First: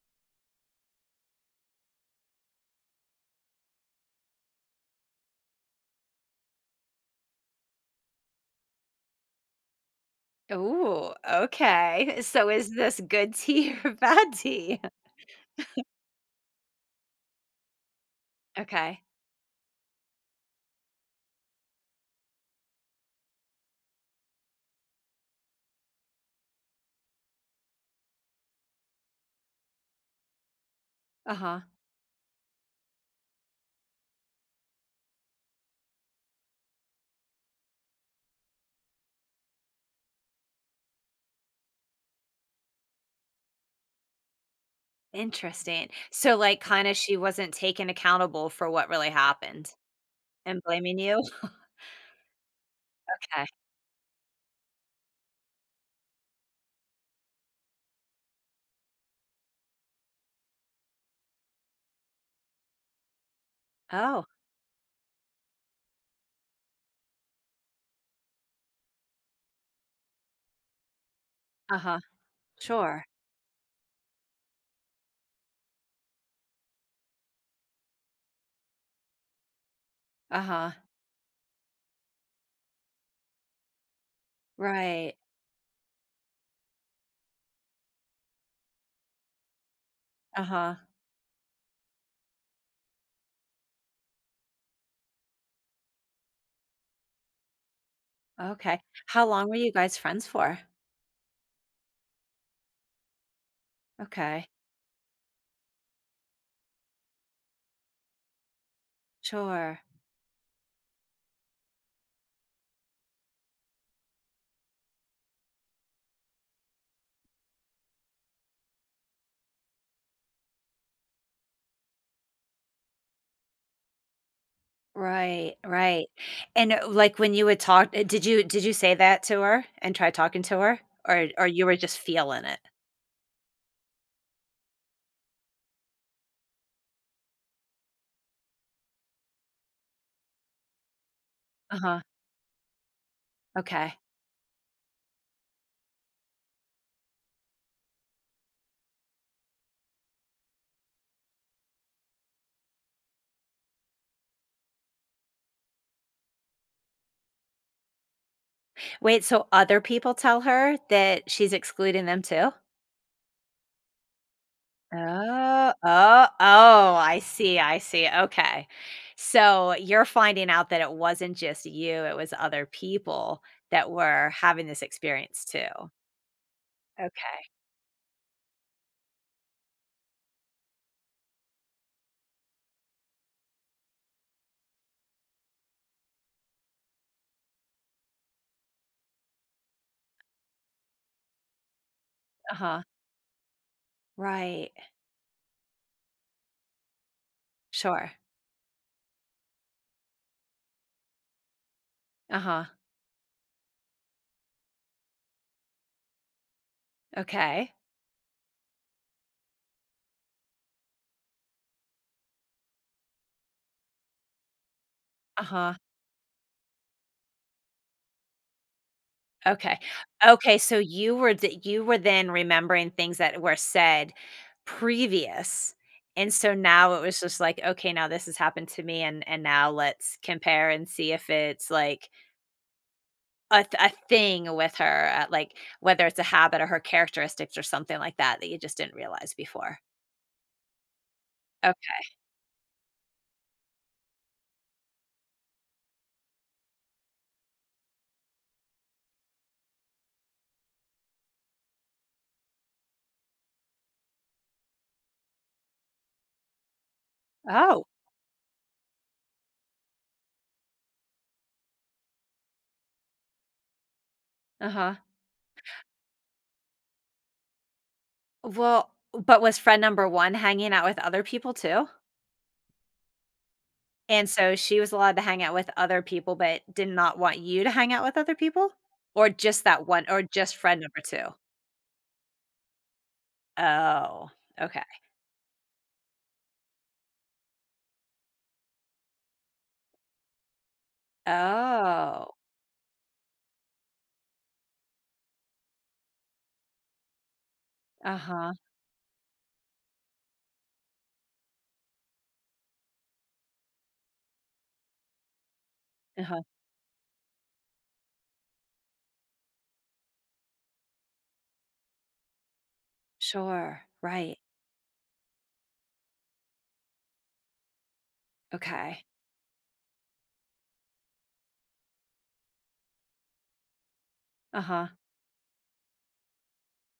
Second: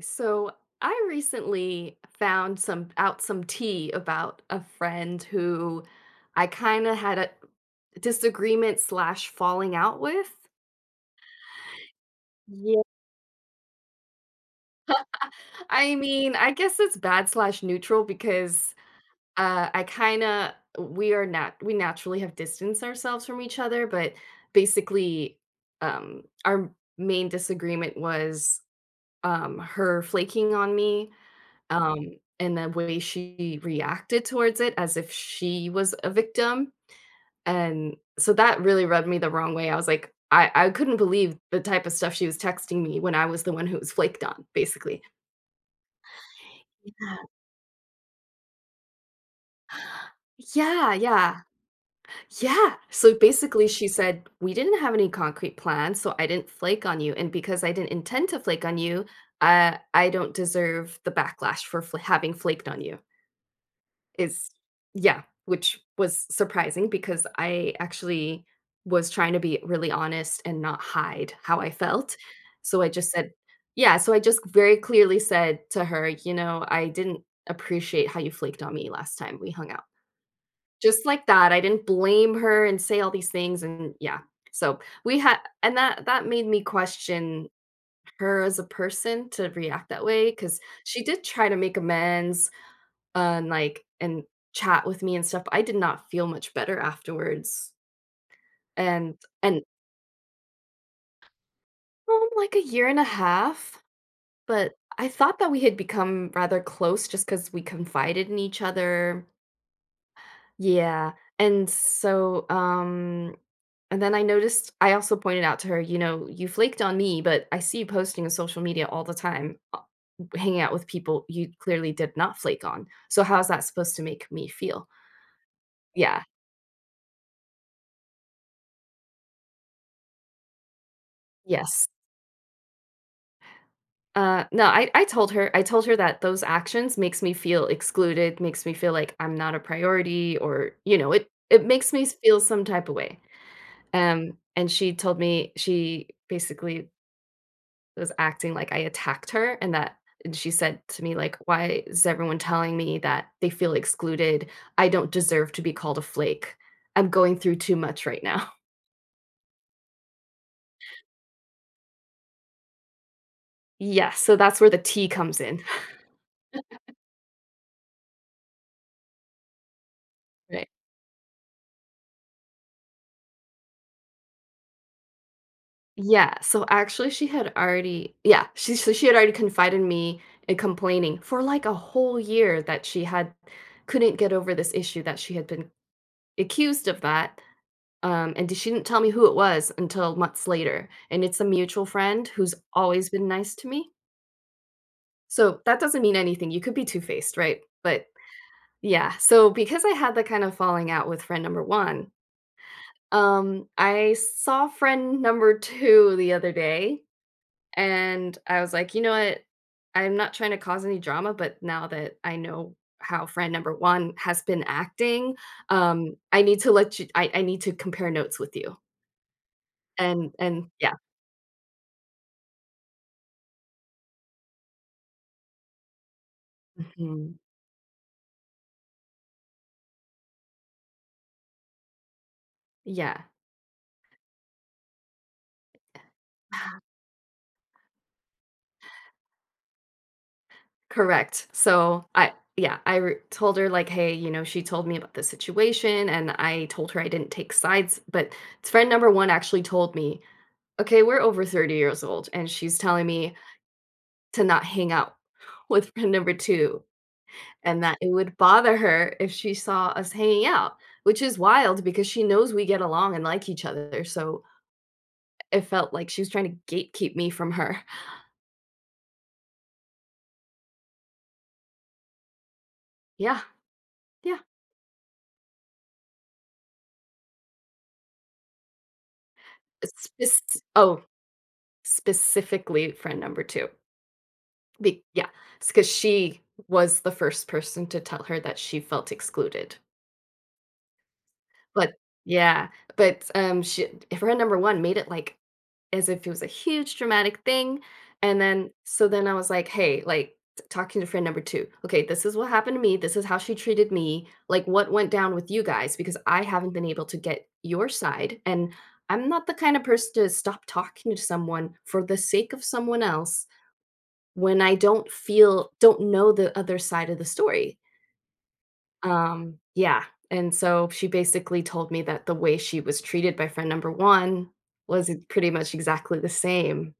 So I recently found some out some tea about a friend who I kind of had a disagreement slash falling out with. Oh, okay. So is Yeah. this good tea or bad tea? I mean, I guess it's bad slash neutral because Okay. I kind of we are not we naturally have distanced ourselves from each other, but basically, our main disagreement was her flaking on me. Uh-huh. And the way she reacted towards it as if she was a victim, and so that really rubbed me the wrong way. I was like, I couldn't believe the type of stuff she was texting me when I was the one who was flaked on, basically. Interesting. So, like, kinda she Yeah. wasn't taken accountable for what really happened and Yeah, blaming you? yeah, yeah. So Okay. basically she said, "We didn't have any concrete plans, so I didn't flake on you, and because I didn't intend to flake on you, I don't deserve the backlash for fl having flaked on you." Oh, Is Yeah, which was surprising because I actually was trying to be really honest and not hide how I uh-huh. felt. So I Sure. just said yeah, so I just very clearly said to her, "You know, I didn't appreciate how you flaked on me last time we hung out." Uh-huh. Just like that, I didn't blame her and say all these things and yeah. So, Right. we had and that made me question her as a person to react that way because Uh-huh. she did try to make amends and chat with me and stuff, I did not feel much better afterwards, Okay. and How long were and you guys friends for? Like, a year and a half, Okay. but I thought that we had become rather close just because we confided in each other. Sure. Yeah, and so, and then I also pointed out to her, you know, "You flaked on me, but I see you posting on social media all the time, hanging out with people you clearly did not flake on, so how's that supposed to make me feel?" Right, right. Yeah, And, like, when you would talk did you say that to her and try talking to her? Or you were yes. just feeling it? No, I told her that those actions makes me feel excluded, makes me feel like I'm not a priority or, you know, it makes Uh-huh. me feel some type of way. Okay. And she told me she basically was acting like I attacked her and that and she said to me like, "Why is everyone telling me that they feel excluded? I don't deserve to be called a flake. I'm going through too much right now." Wait, so other people tell her that she's excluding them too? Yeah, so that's where the tea comes in. Oh, oh, oh, I see, okay. So you're finding out that it wasn't just you, it was other people that were having this experience too. Yeah, so actually she Okay. had already yeah, she had already confided in me and complaining for like a whole year that she had couldn't get over this issue that she had been accused of that. And she didn't tell me who it was until months later. And it's a mutual friend who's Uh-huh. always been nice to me. Right. So that doesn't mean anything. You could be two-faced, right? But Sure. yeah, so because I had that kind of falling out with friend number one, Uh-huh. I saw friend number two the other day. Okay. And I was like, "You know what? I'm not trying to cause any drama, but now that I know how friend number 1 has been acting, Uh-huh. I need to compare notes with you." Okay. Okay, and so yeah. you were then remembering things that were said previous, and so now it was Mhm. just like, "Okay, now this has happened to me, and now let's compare and see if it's, like, Yeah. a thing with her, like, whether it's a habit or her characteristics or something like that that you just didn't realize before." Correct. So, Okay. I yeah, I re told her like, "Hey, you know, she told me about the situation, and I told her I didn't take sides, but friend number 1 actually told me, 'Okay, we're over 30 years old,' and she's telling me to not hang out with friend number 2 and Oh, that it would bother her if she saw us hanging out, which is wild because she knows we get along and like each other, so uh-huh. it felt like she was trying to gatekeep me from her." Well, but was friend number 1 hanging out with other people too? Yeah, And yeah. so she was allowed to hang out with other people, but did not want you to hang out with other people? Or just that one or Spec just friend number oh, 2? Specifically friend number 2. Oh, okay. Be Yeah, because she was the first person to tell her that she felt excluded. But Oh. yeah, but, she friend number 1 made it, like, as if it was a huge dramatic thing, and Uh-huh, then so then I was like, "Hey," like, t talking to friend number 2, "Okay, this is what happened to me, this is how she treated me, like, what went down with you guys? Because uh-huh. I haven't been able to get your side, and I'm not the kind of person to stop talking to someone for the sake of someone else Sure, right. when I don't know the other side of the story." Okay. Yeah, and so she basically told me that the way she was treated by friend number 1 Uh-huh. was pretty much exactly the same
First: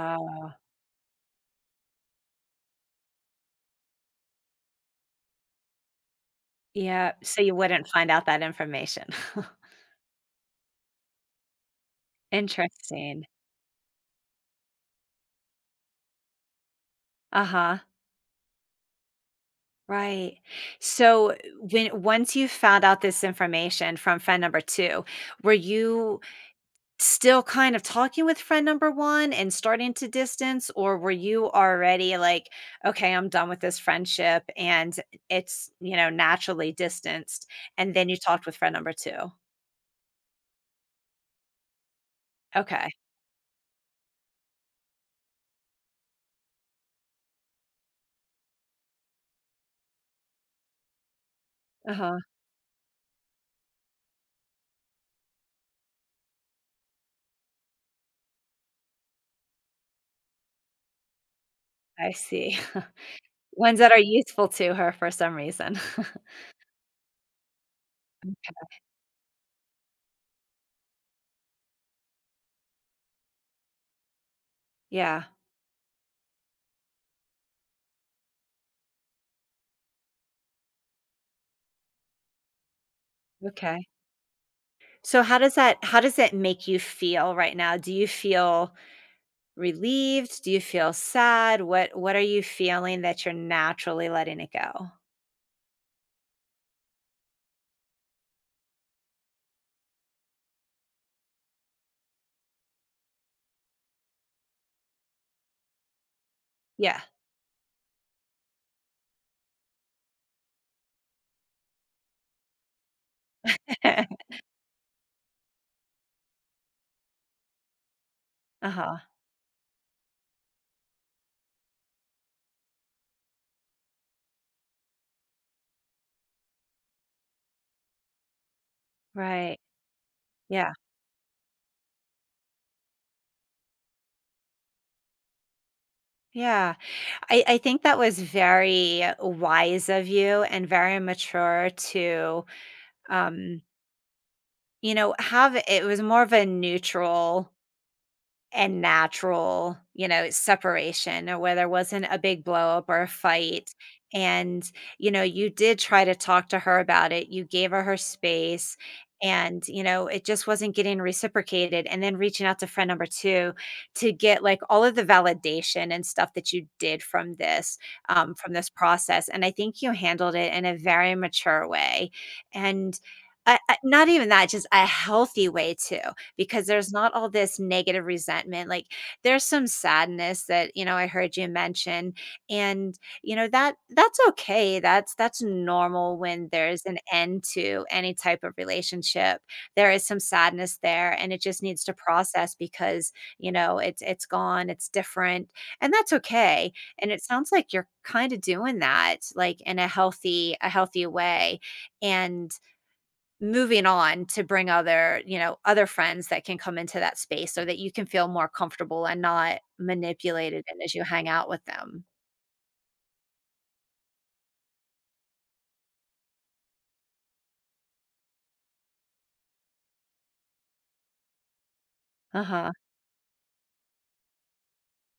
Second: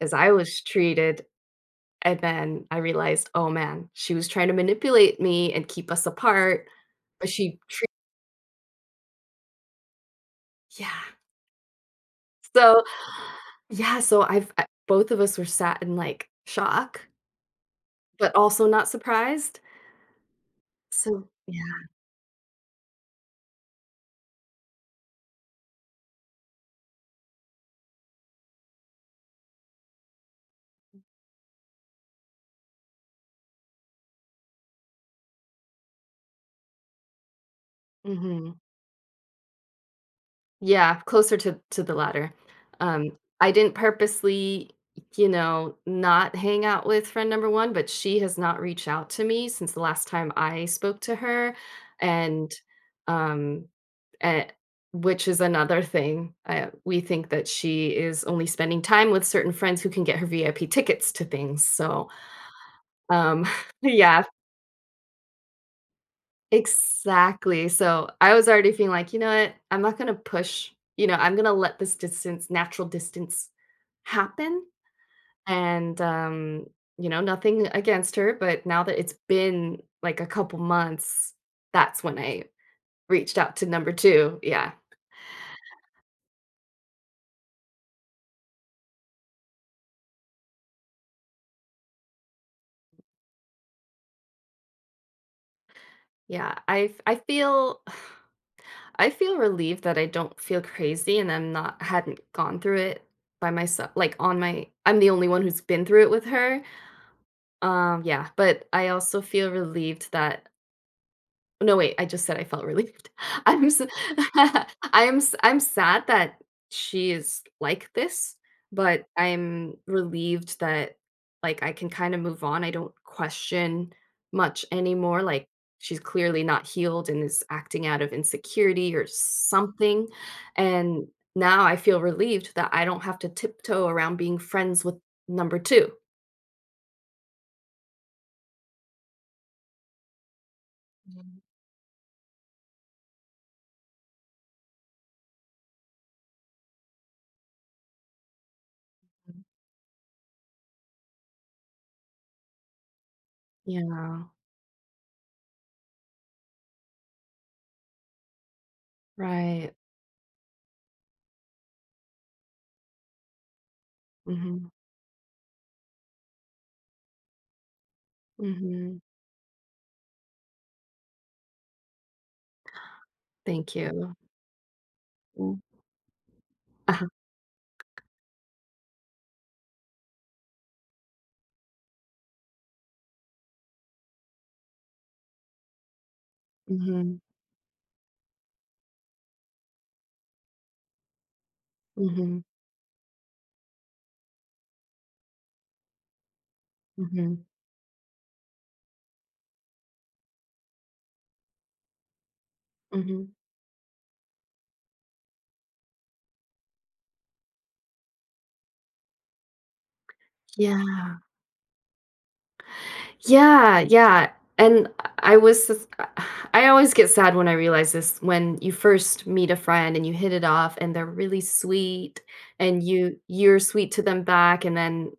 as I was treated, and then I realized, "Oh, man, she was trying to manipulate me and keep us apart, yeah, but so you she wouldn't treat." find out that information. Yeah, so Interesting. yeah, so I've I both of us were sat in, like, shock, Uh-huh, but also not surprised, right. so So, yeah, when once you found out this information from friend number 2, were you still kind of talking with friend number 1 and starting to distance, or were you already like, "Okay, I'm done with this friendship," and it's, you know, naturally distanced, and then you talked mhm. with friend number 2? Yeah, closer to the latter. Okay. I didn't purposely, you know, not hang out with friend number 1, but she has not reached out to me since the last time I spoke to her, Uh-huh, and, um, eh which is another thing. I we think that she is only spending time with certain friends who can get her VIP tickets to things, so, I see. um, Ones that are yeah. useful to her for some reason. Exactly, so I was already feeling like, "You know what? I'm not gonna push, you know, I'm gonna let this distance natural distance happen," Yeah, and, you know, nothing against her, but now that it's been, like, a couple months, that's when I reached out to okay. number 2. Yeah, So how does it make you feel right now? Do you feel relieved? Do you feel sad? What are you feeling that you're naturally letting it go? yeah, I feel relieved that I don't feel crazy and I'm not hadn't gone through it by myself like, on my I'm the only one who's been through it with her. Yeah. Yeah, but I also feel relieved that no, wait, I just said I felt relieved. I'm s I'm sad that she is like this, Uh-huh, but I'm relieved that, like, I can kinda move on. I don't question much anymore, like, she's clearly not healed and is acting out of insecurity or right. something, Yeah, and now I feel relieved that I don't have to tiptoe around being friends with number 2. yeah. I think that was very wise of you and very Mhm. mature to, um, you know, have it was more of a neutral and natural, you know, separation or where there wasn't a big blow up or a fight. Yeah. And, you know, you did try to talk to her about it. You gave her her space and, Right. you know, it just wasn't getting reciprocated. And then reaching out to friend number two to get like Mhm. all of the validation and stuff that you did from this Mhm. process. And I think you handled it in a very mature way. And, Thank not you. even that, just a healthy Mm. way too because there's Uh-huh. not all this negative resentment. Like there's some sadness that, you know, I heard you mention and you know that that's okay. That's normal when there's an Mhm. end to any type of relationship. There is some sadness there and it just needs to Mhm. process because, you know, it's gone, it's different, and that's okay. And it Mhm. sounds like you're kind of doing that like in a healthy way and Mhm. moving on to bring other, you know, other friends that can come into that space so that you can feel more comfortable and not manipulated and as you Yeah. hang out with them. Yeah, yeah, and I was just- I always get sad when I realize this, when you first meet a friend and you hit it off and they're really sweet Uh-huh, and you're sweet to them back, and then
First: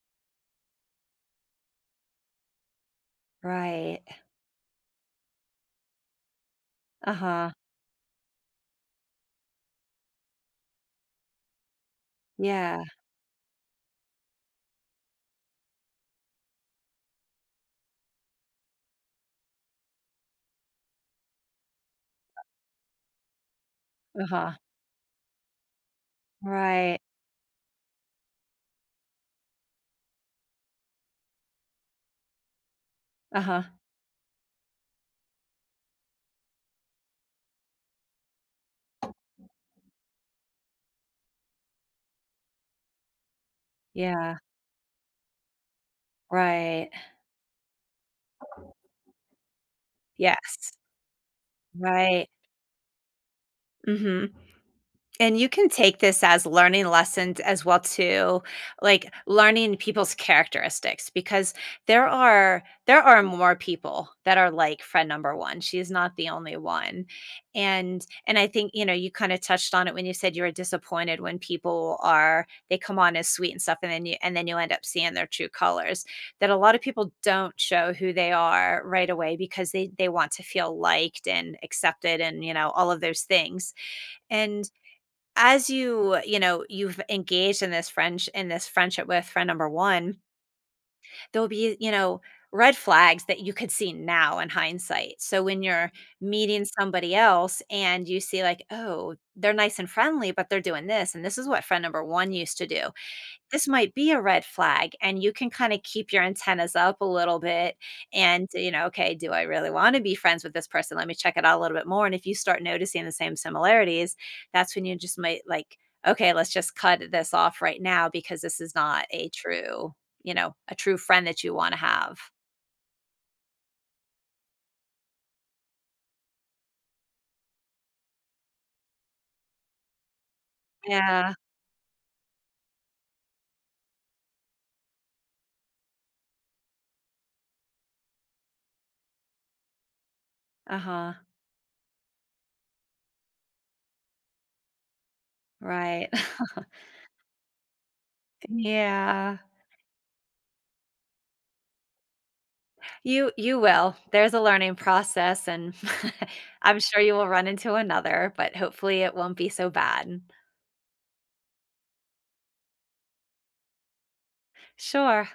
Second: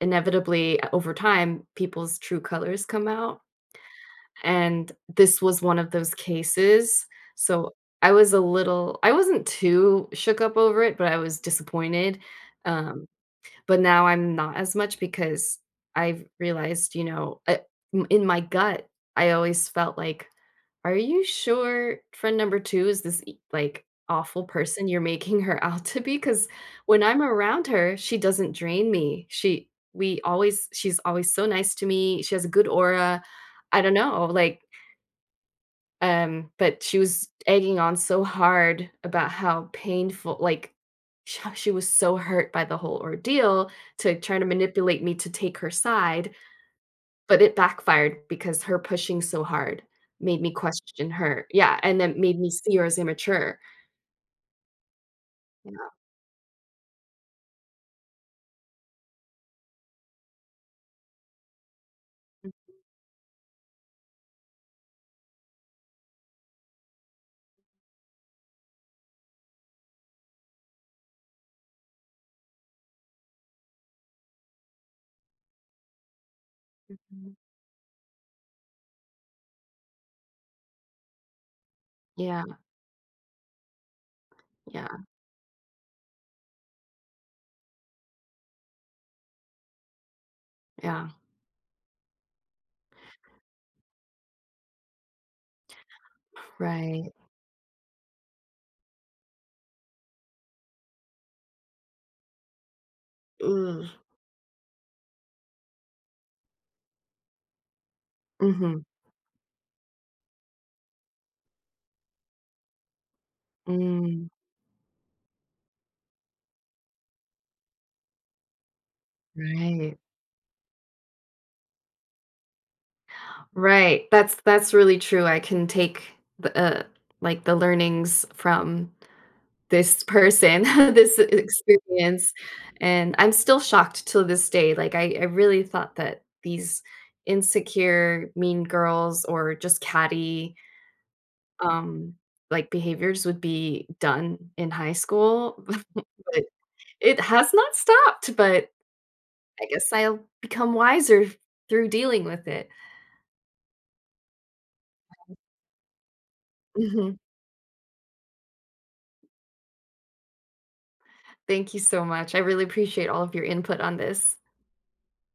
inevitably, over time, people's true colors come out. right. And this was one of those cases, Uh-huh, so I wasn't too shook up over it, but I was disappointed, yeah, um, but now I'm not as much because I've realized, you know, in my gut, I always felt like, "Are you sure friend number 2 is this e like, awful uh-huh, person you're making her out to be?" Because right. when I'm around her, she doesn't drain me. She's always so nice to me, she has a good aura. Uh-huh, I don't know, like but she was egging on so hard about how painful like, sh how she was so hurt by the whole ordeal to yeah, trying to manipulate me to take her side, right. but it backfired because her pushing so hard made me Yes, question her. Yeah, and then right. made me see her as immature. Mhm. And you can Yeah. take this as learning lessons as well too, like learning people's characteristics because there Mhm. are there are more people that are like friend number 1. She's not the only one. And I think, you know, you kinda touched on it when you said you were disappointed when people are they come on as sweet and stuff and then you end up seeing their true colors. That a lot of people Mhm. don't show who they are right away because they want to feel liked and accepted Yeah, and, you know, all of those things. And yeah, as you know, you've engaged in this friendship with friend number one, yeah. there'll be, you know, red flags that you could see now in hindsight. So when you're meeting Right. somebody else and you see, like, oh, they're nice and friendly but they're doing this, and this is what friend number one used to do, this Ugh. might be a red flag, and you can kind of keep your antennas up a little bit. And, you Mhm. know, okay, do I really want to be friends with this person? Let me check it out a little bit more. And if you start noticing the same similarities, Mm. that's when you just might, like, okay, let's just cut this off right now because this is not a true, Right. you know, a true friend that you want to have. That's really true. I can take the like the learnings from this person, this Yeah. experience, and I'm still shocked to this day. Like I really thought that these insecure, mean girls or just catty Uh-huh, um like behaviors would be done in high school. But right. it has not stopped, but Yeah. I guess I'll become wiser through dealing with it. You will. There's a learning process, and I'm sure you will run into another, but hopefully it won't be so bad. Thank you so much. I really appreciate all of your input on this. Sure.